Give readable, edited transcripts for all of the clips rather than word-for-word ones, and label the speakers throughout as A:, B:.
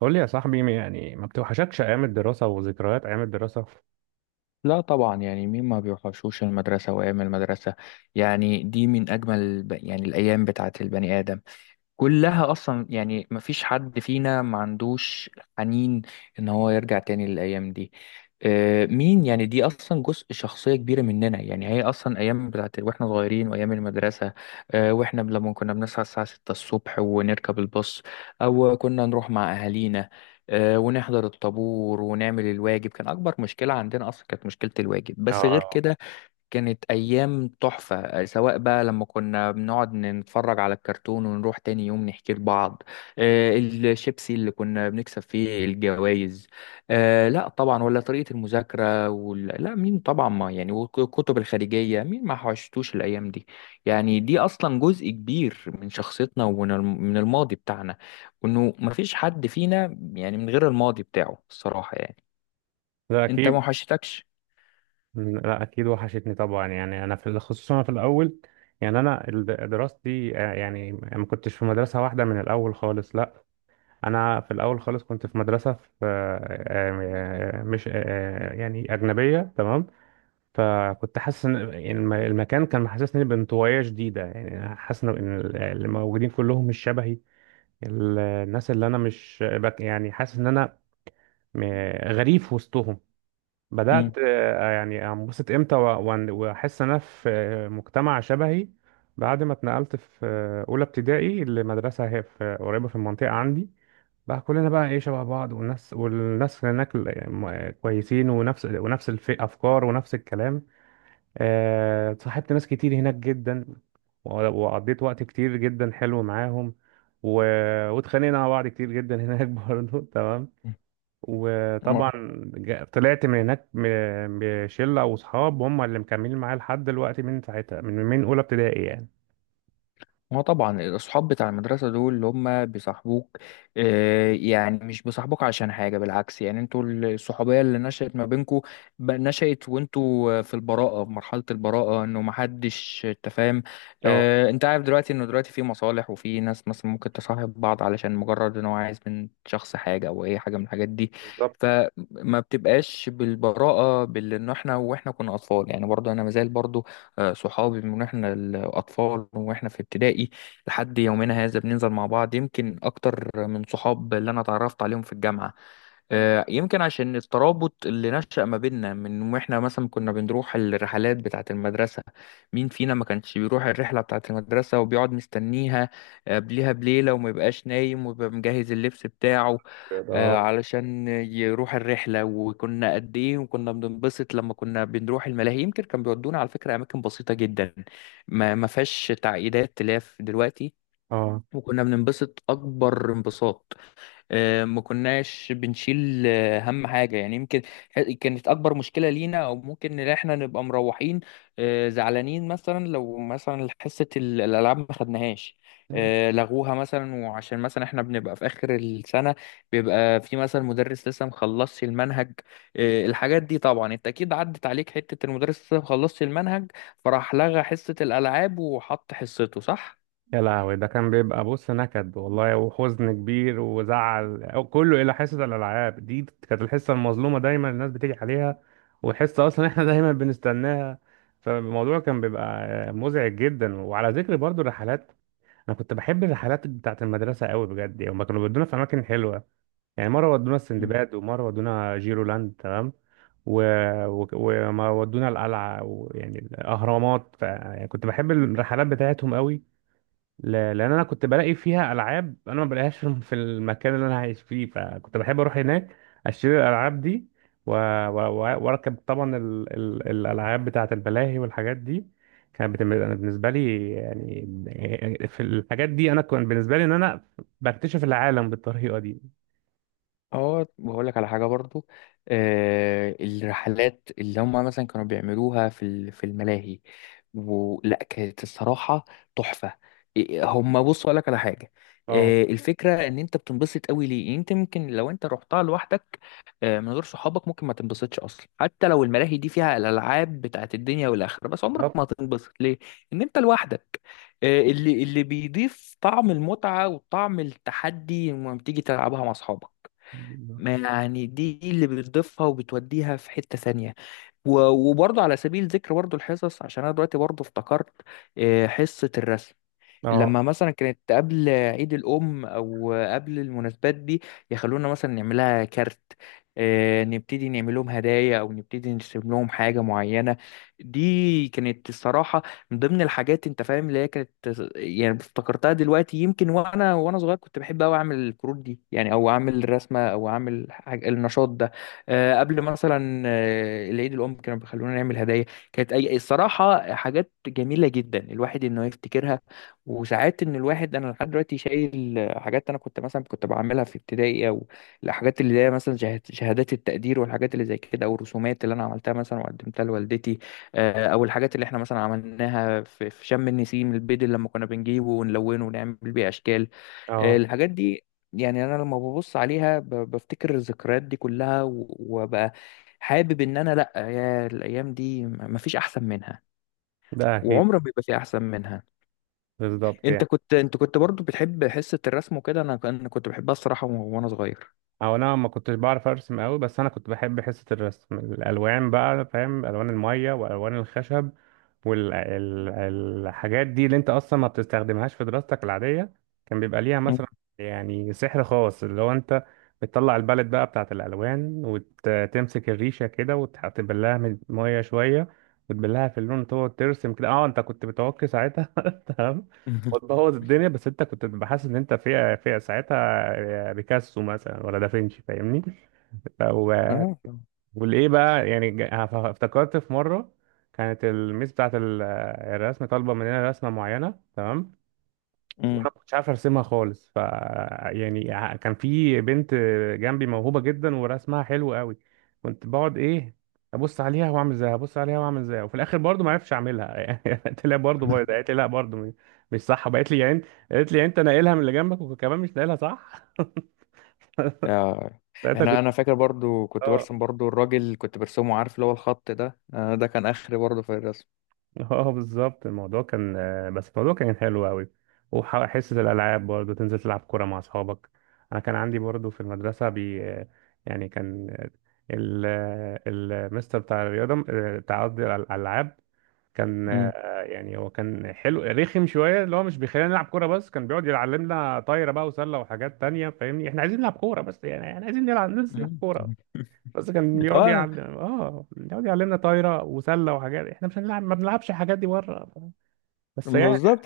A: قول لي يا صاحبي، يعني ما بتوحشكش ايام الدراسه وذكريات ايام الدراسه؟
B: لا طبعا، يعني مين ما بيوحشوش المدرسة وأيام المدرسة؟ يعني دي من أجمل يعني الأيام بتاعت البني آدم كلها، اصلا يعني مفيش حد فينا ما عندوش حنين ان هو يرجع تاني للايام دي. مين؟ يعني دي اصلا جزء شخصيه كبيره مننا، يعني هي اصلا ايام بتاعت واحنا صغيرين وايام المدرسه. واحنا لما كنا بنصحى الساعه 6 الصبح ونركب الباص، او كنا نروح مع اهالينا. ونحضر الطابور ونعمل الواجب، كان اكبر مشكله عندنا اصلا كانت مشكله الواجب، بس غير
A: اه.
B: كده كانت أيام تحفة. سواء بقى لما كنا بنقعد نتفرج على الكرتون ونروح تاني يوم نحكي لبعض، الشيبسي اللي كنا بنكسب فيه الجوائز. لا طبعا، ولا طريقة المذاكرة لا مين طبعا، ما يعني، والكتب الخارجية مين ما حوشتوش الأيام دي؟ يعني دي أصلا جزء كبير من شخصيتنا، ومن الم- من الماضي بتاعنا، وإنه مفيش حد فينا يعني من غير الماضي بتاعه الصراحة، يعني
A: لا
B: أنت
A: اكيد.
B: ما حوشتكش؟
A: لا اكيد وحشتني طبعا. يعني انا في خصوصا أنا في الاول، يعني انا دراستي، يعني ما كنتش في مدرسه واحده من الاول خالص، لا. انا في الاول خالص كنت في مدرسه في مش يعني اجنبيه، تمام. فكنت حاسس ان المكان كان محسسني بانطوائيه شديده، يعني حاسس إن اللي موجودين كلهم مش شبهي. الناس اللي انا مش بك، يعني حاسس ان انا م- غريب في وسطهم. بدأت، يعني، انبسط امتى واحس ان انا في مجتمع شبهي بعد ما اتنقلت في اولى ابتدائي لمدرسة هي في قريبة في المنطقة عندي. بقى كلنا بقى ايه شبه بعض، والناس هناك كويسين، ونفس الافكار ونفس الكلام. صاحبت ناس كتير هناك جدا، وقضيت وقت كتير جدا حلو معاهم، و... واتخانقنا مع بعض كتير جدا هناك برضه، تمام.
B: مم.
A: وطبعا طلعت من هناك بشلة وصحاب هم اللي مكملين معايا لحد دلوقتي، من ساعتها، من أولى ابتدائي يعني.
B: ما طبعا الأصحاب بتاع المدرسة دول اللي هم بيصاحبوك، يعني مش بيصاحبوك عشان حاجة، بالعكس، يعني انتوا الصحوبية اللي نشأت ما بينكوا نشأت وانتوا في البراءة، في مرحلة البراءة، انه محدش تفاهم.
A: اه.
B: اه، انت عارف دلوقتي انه دلوقتي في مصالح، وفي ناس مثلا ممكن تصاحب بعض علشان مجرد ان هو عايز من شخص حاجة او اي حاجة من الحاجات دي.
A: بالظبط.
B: فما بتبقاش بالبراءة باللي ان احنا واحنا كنا أطفال. يعني برضه انا مازال برضه، صحابي من واحنا الاطفال واحنا في ابتدائي لحد يومنا هذا بننزل مع بعض، يمكن اكتر من صحاب اللي انا اتعرفت عليهم في الجامعه. يمكن عشان الترابط اللي نشأ ما بيننا من واحنا مثلا كنا بنروح الرحلات بتاعة المدرسة. مين فينا ما كانش بيروح الرحلة بتاعة المدرسة وبيقعد مستنيها قبلها بليلة، وما يبقاش نايم، ويبقى مجهز اللبس بتاعه
A: كده. اه.
B: علشان يروح الرحلة؟ وكنا قد إيه وكنا بننبسط لما كنا بنروح الملاهي، يمكن كان بيودونا على فكرة أماكن بسيطة جدا ما فيهاش تعقيدات تلاف دلوقتي،
A: اه
B: وكنا بننبسط أكبر انبساط. ما كناش بنشيل هم حاجة، يعني يمكن كانت أكبر مشكلة لينا أو ممكن إن إحنا نبقى مروحين زعلانين مثلا، لو مثلا حصة الألعاب ما خدناهاش، لغوها مثلا، وعشان مثلا إحنا بنبقى في آخر السنة، بيبقى في مثلا مدرس لسه مخلصش المنهج. الحاجات دي طبعا أنت أكيد عدت عليك، حتة المدرس لسه مخلصش المنهج، فراح لغى حصة الألعاب وحط حصته، صح؟
A: يا لهوي، ده كان بيبقى، بص، نكد والله وحزن كبير وزعل، أو كله الى حصه الالعاب دي. كانت الحصه المظلومه دايما الناس بتيجي عليها، والحصه اصلا احنا دايما بنستناها. فالموضوع كان بيبقى مزعج جدا. وعلى ذكر برضو الرحلات، انا كنت بحب الرحلات بتاعت المدرسه قوي بجد. يعني هما كانوا بيودونا في اماكن حلوه، يعني مره ودونا السندباد ومره ودونا جيرولاند، تمام. و... و... وما ودونا القلعه ويعني الاهرامات. ف... يعني كنت بحب الرحلات بتاعتهم قوي، ل- لان انا كنت بلاقي فيها العاب انا ما بلاقيهاش في المكان اللي انا عايش فيه. فكنت بحب اروح هناك اشتري الالعاب دي و- واركب طبعا ال... ال... الالعاب بتاعه الملاهي والحاجات دي. كانت بتم... أنا بالنسبه لي، يعني في الحاجات دي، انا كان بالنسبه لي ان انا بكتشف العالم بالطريقه دي.
B: اه، بقول لك على حاجه برضو، الرحلات اللي هم مثلا كانوا بيعملوها في الملاهي، ولا كانت الصراحه تحفه. إيه، هم بص اقول لك على حاجه،
A: اه.
B: الفكره ان انت بتنبسط قوي ليه؟ يعني انت ممكن لو انت رحتها لوحدك، من غير صحابك، ممكن ما تنبسطش اصلا، حتى لو الملاهي دي فيها الالعاب بتاعت الدنيا والاخره، بس عمرك
A: بالظبط.
B: ما هتنبسط ليه ان انت لوحدك. اللي بيضيف طعم المتعه وطعم التحدي لما بتيجي تلعبها مع اصحابك، ما يعني دي اللي بتضيفها وبتوديها في حتة ثانية. و- وبرضه على سبيل ذكر برضه الحصص، عشان انا دلوقتي برضه افتكرت حصة الرسم.
A: اه.
B: لما مثلا كانت قبل عيد الأم أو قبل المناسبات دي، يخلونا مثلا نعملها كارت، نبتدي نعمل لهم هدايا أو نبتدي نرسم لهم حاجة معينة. دي كانت الصراحة من ضمن الحاجات، أنت فاهم اللي هي كانت، يعني افتكرتها دلوقتي. يمكن وأنا صغير كنت بحب أوي أعمل الكروت دي، يعني، أو أعمل الرسمة أو أعمل حاجة النشاط ده. قبل مثلا العيد الأم، كانوا بيخلونا نعمل هدايا. كانت أي الصراحة حاجات جميلة جدا الواحد إنه يفتكرها. وساعات ان الواحد، انا لحد دلوقتي شايل حاجات انا كنت مثلا كنت بعملها في ابتدائي، او الحاجات اللي هي مثلا شهادات التقدير والحاجات اللي زي كده، او الرسومات اللي انا عملتها مثلا وقدمتها لوالدتي، او الحاجات اللي احنا مثلا عملناها في شم النسيم، البيض اللي لما كنا بنجيبه ونلونه ونعمل بيه اشكال،
A: اه.
B: الحاجات دي. يعني انا لما ببص عليها بفتكر الذكريات دي كلها، وببقى حابب ان انا، لا يا الايام دي مفيش احسن منها،
A: ده اكيد.
B: وعمر ما بيبقى في احسن منها.
A: بالظبط
B: انت
A: يعني.
B: كنت انت كنت برضو بتحب حصة الرسم وكده؟ انا انا كنت بحبها الصراحة، وانا صغير.
A: او انا ما كنتش بعرف ارسم قوي، بس انا كنت بحب حصة الرسم. الالوان بقى، فاهم، الوان المية والوان الخشب، والحاجات دي اللي انت اصلا ما بتستخدمهاش في دراستك العادية، كان بيبقى ليها
B: مم.
A: مثلا يعني سحر خاص. اللي هو انت بتطلع البالت بقى بتاعت الالوان وتمسك الريشة كده وتبلها من المية شوية وتبلها في اللون وتقعد ترسم كده. اه، انت كنت بتعك ساعتها تمام. بوظ الدنيا، بس انت كنت بتبقى حاسس ان انت في ساعتها بيكاسو مثلا ولا دافنشي، فاهمني. ف- و-
B: اه.
A: والايه بقى، يعني، افتكرت في مره كانت الميس بتاعت الرسم طالبه مننا رسمه معينه، تمام. وانا
B: امم.
A: ما كنتش عارف ارسمها خالص. ف، يعني، كان في بنت جنبي موهوبه جدا ورسمها حلو قوي. كنت بقعد ايه، ابص عليها واعمل زيها، ابص عليها واعمل زيها، وفي الاخر برضو ما عرفتش اعملها قلت لها برضو بايظه، قالت لي لا برضو مش صح، بقت لي يعني. قالت لي يعني انت ناقلها من اللي جنبك وكمان مش ناقلها صح.
B: آه.
A: ساعتها
B: احنا،
A: كنت،
B: انا فاكر برضو كنت
A: اه.
B: برسم برضو الراجل كنت برسمه، عارف اللي هو الخط ده، آه ده كان اخر برضو في الرسم.
A: اه بالظبط. الموضوع كان، بس الموضوع كان حلو قوي. وحصة الألعاب برضو، تنزل تلعب كورة مع أصحابك. أنا كان عندي برضو في المدرسة بي آه، يعني كان، المستر بتاع الرياضة، آه، بتاع قصدي الألعاب. كان،
B: امم.
A: يعني، هو كان حلو رخم شوية، اللي هو مش بيخلينا نلعب كورة بس. كان بيقعد يعلمنا طايرة بقى وسلة وحاجات تانية، فاهمني احنا عايزين نلعب كورة بس. يعني احنا عايزين نلعب، ننزل نلعب
B: مم.
A: كورة. بس كان بيقعد
B: اه،
A: يعلم، اه، بيقعد يعلمنا طايره وسله وحاجات احنا مش هنلعب، ما بنلعبش الحاجات دي بره. بس يعني.
B: بالظبط.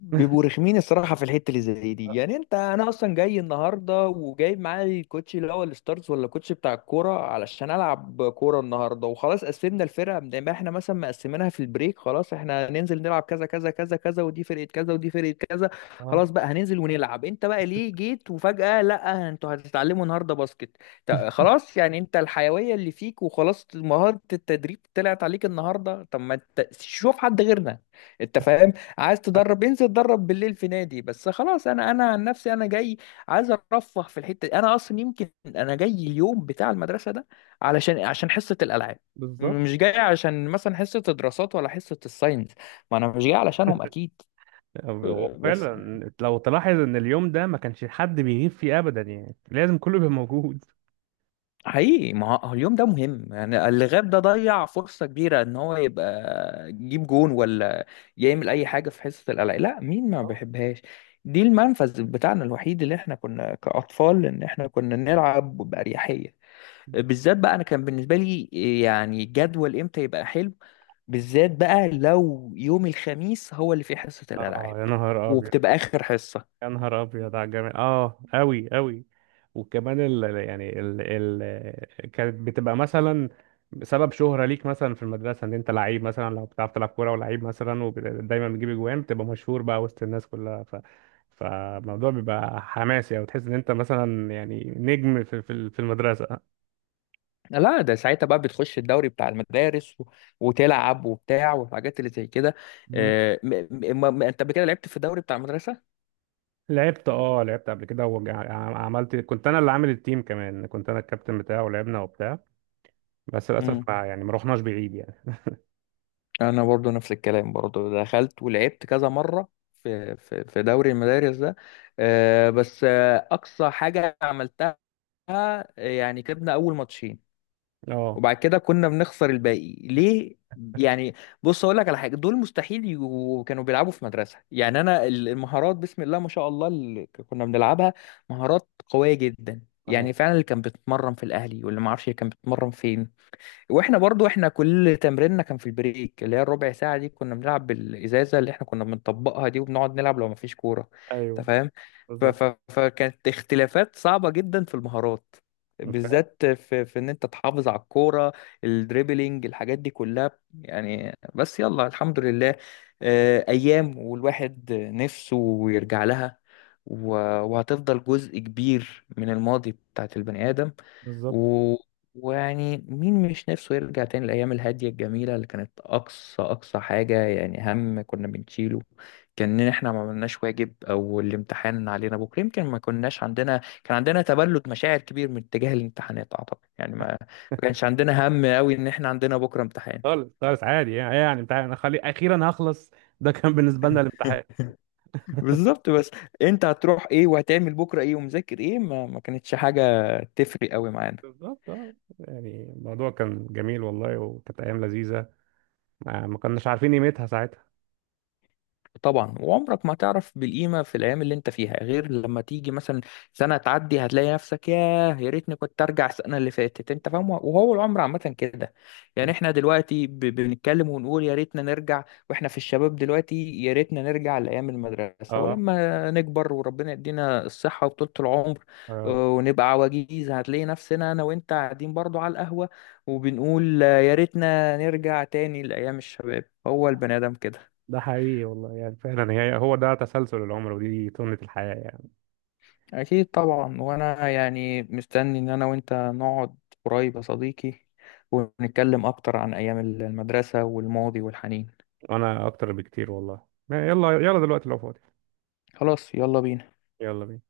B: بيبقوا رخمين الصراحه في الحته اللي زي دي، يعني انت، انا اصلا جاي النهارده وجايب معايا الكوتش اللي هو الستارز ولا الكوتش بتاع الكوره علشان العب كوره النهارده، وخلاص قسمنا الفرقه زي ما احنا مثلا مقسمينها في البريك، خلاص احنا هننزل نلعب كذا كذا كذا كذا، ودي فرقه كذا ودي فرقه كذا،
A: اه.
B: خلاص بقى هننزل ونلعب. انت بقى ليه جيت وفجاه لا انتوا هتتعلموا النهارده باسكت؟ خلاص، يعني انت الحيويه اللي فيك وخلاص، مهاره التدريب طلعت عليك النهارده؟ طب ما انت شوف حد غيرنا، انت فاهم؟ عايز تدرب انزل اتدرب بالليل في نادي، بس خلاص. انا عن نفسي انا جاي عايز ارفه في الحته دي، انا اصلا يمكن انا جاي اليوم بتاع المدرسه ده علشان عشان حصه الالعاب،
A: بالظبط.
B: مش جاي عشان مثلا حصه الدراسات ولا حصه الساينس، ما انا مش جاي علشانهم اكيد.
A: هو
B: بس
A: فعلا لو تلاحظ ان اليوم ده ما كانش حد بيغيب فيه ابدا، يعني لازم كله بيبقى موجود.
B: حقيقي، ما هو اليوم ده مهم، يعني اللي غاب ده ضيع فرصة كبيرة ان هو يبقى يجيب جون، ولا يعمل اي حاجة في حصة القلق. لا مين ما بيحبهاش؟ دي المنفذ بتاعنا الوحيد اللي احنا كنا كأطفال ان احنا كنا نلعب بأريحية، بالذات بقى انا كان بالنسبة لي. يعني جدول امتى يبقى حلو؟ بالذات بقى لو يوم الخميس هو اللي فيه حصة
A: اه
B: الألعاب
A: يا نهار ابيض.
B: وبتبقى آخر حصة.
A: يا نهار ابيض على الجمال، اه قوي قوي. وكمان ال يعني ال ال كانت بتبقى مثلا سبب شهرة ليك مثلا في المدرسة ان انت لعيب، مثلا لو بتعرف تلعب كورة ولعيب مثلا ودايما بتجيب اجوان بتبقى مشهور بقى وسط الناس كلها. ف فالموضوع بيبقى حماسي، او تحس ان انت مثلا يعني نجم في المدرسة.
B: لا ده ساعتها بقى بتخش الدوري بتاع المدارس وتلعب وبتاع والحاجات اللي زي كده.
A: مم.
B: انت قبل كده لعبت في الدوري بتاع المدرسة؟
A: لعبت. اه لعبت قبل كده وعملت، كنت انا اللي عامل التيم، كمان كنت انا الكابتن بتاعه. ولعبنا وبتاع. بس للاسف
B: امم.
A: ما يعني ما رحناش بعيد يعني.
B: انا برضو نفس الكلام، برضو دخلت ولعبت كذا مرة في في دوري المدارس ده، بس اقصى حاجة عملتها، يعني كسبنا اول ماتشين،
A: اه.
B: وبعد كده كنا بنخسر الباقي، ليه يعني؟ بص اقول لك على حاجه، دول مستحيل كانوا بيلعبوا في مدرسه. يعني انا المهارات بسم الله ما شاء الله اللي كنا بنلعبها مهارات قويه جدا.
A: اه.
B: يعني فعلا اللي كان بيتمرن في الاهلي واللي ما اعرفش كان بيتمرن فين، واحنا برضو احنا كل تمريننا كان في البريك اللي هي الربع ساعة دي، كنا بنلعب بالإزازة اللي احنا كنا بنطبقها دي، وبنقعد نلعب لو مفيش كورة، انت
A: ايوه.
B: فاهم؟ ف...
A: بالظبط.
B: ف... فكانت اختلافات صعبة جدا في المهارات،
A: بالفعل.
B: بالذات في ان انت تحافظ على الكورة، الدريبلينج، الحاجات دي كلها يعني. بس يلا الحمد لله، ايام والواحد نفسه يرجع لها، و... وهتفضل جزء كبير من الماضي بتاعت البني آدم.
A: بالظبط.
B: ويعني مين مش نفسه يرجع تاني الأيام الهادية الجميلة، اللي كانت أقصى أقصى حاجة يعني هم كنا بنشيله كان إن إحنا ما عملناش واجب، أو الامتحان علينا بكرة. يمكن ما كناش عندنا، كان عندنا تبلد مشاعر كبير من اتجاه الامتحانات أعتقد، يعني ما كانش عندنا هم أوي إن إحنا عندنا بكرة امتحان.
A: خالص خالص عادي، يعني يعني امتحان، انا خلي اخيرا هخلص. ده كان بالنسبه لنا الامتحان.
B: بالظبط، بس أنت هتروح إيه وهتعمل بكرة إيه ومذاكر إيه، ما كانتش حاجة تفرق أوي معانا.
A: بالظبط اه. يعني الموضوع كان جميل والله، وكانت ايام لذيذه، ما كناش عارفين قيمتها ساعتها.
B: طبعا، وعمرك ما تعرف بالقيمة في الأيام اللي أنت فيها غير لما تيجي مثلا سنة تعدي هتلاقي نفسك، ياه يا ريتني كنت أرجع السنة اللي فاتت. أنت فاهم؟ وهو العمر عامة كده، يعني إحنا دلوقتي بنتكلم ونقول يا ريتنا نرجع، وإحنا في الشباب دلوقتي، يا ريتنا نرجع لأيام المدرسة.
A: اه.
B: ولما نكبر وربنا يدينا الصحة وطولة العمر
A: آه،
B: ونبقى عواجيز، هتلاقي نفسنا أنا وأنت قاعدين برضو على القهوة وبنقول يا ريتنا نرجع تاني لأيام الشباب. هو البني آدم كده.
A: ده حقيقي والله. يعني فعلا فعلا، هو ده تسلسل العمر ودي سنه الحياه يعني.
B: أكيد طبعا، وأنا يعني مستني إن أنا وأنت نقعد قريب يا صديقي، ونتكلم أكتر عن أيام المدرسة والماضي والحنين.
A: وانا اكتر بكتير والله. يلا، يلا دلوقتي لو فاضي.
B: خلاص، يلا بينا.
A: يلا بينا.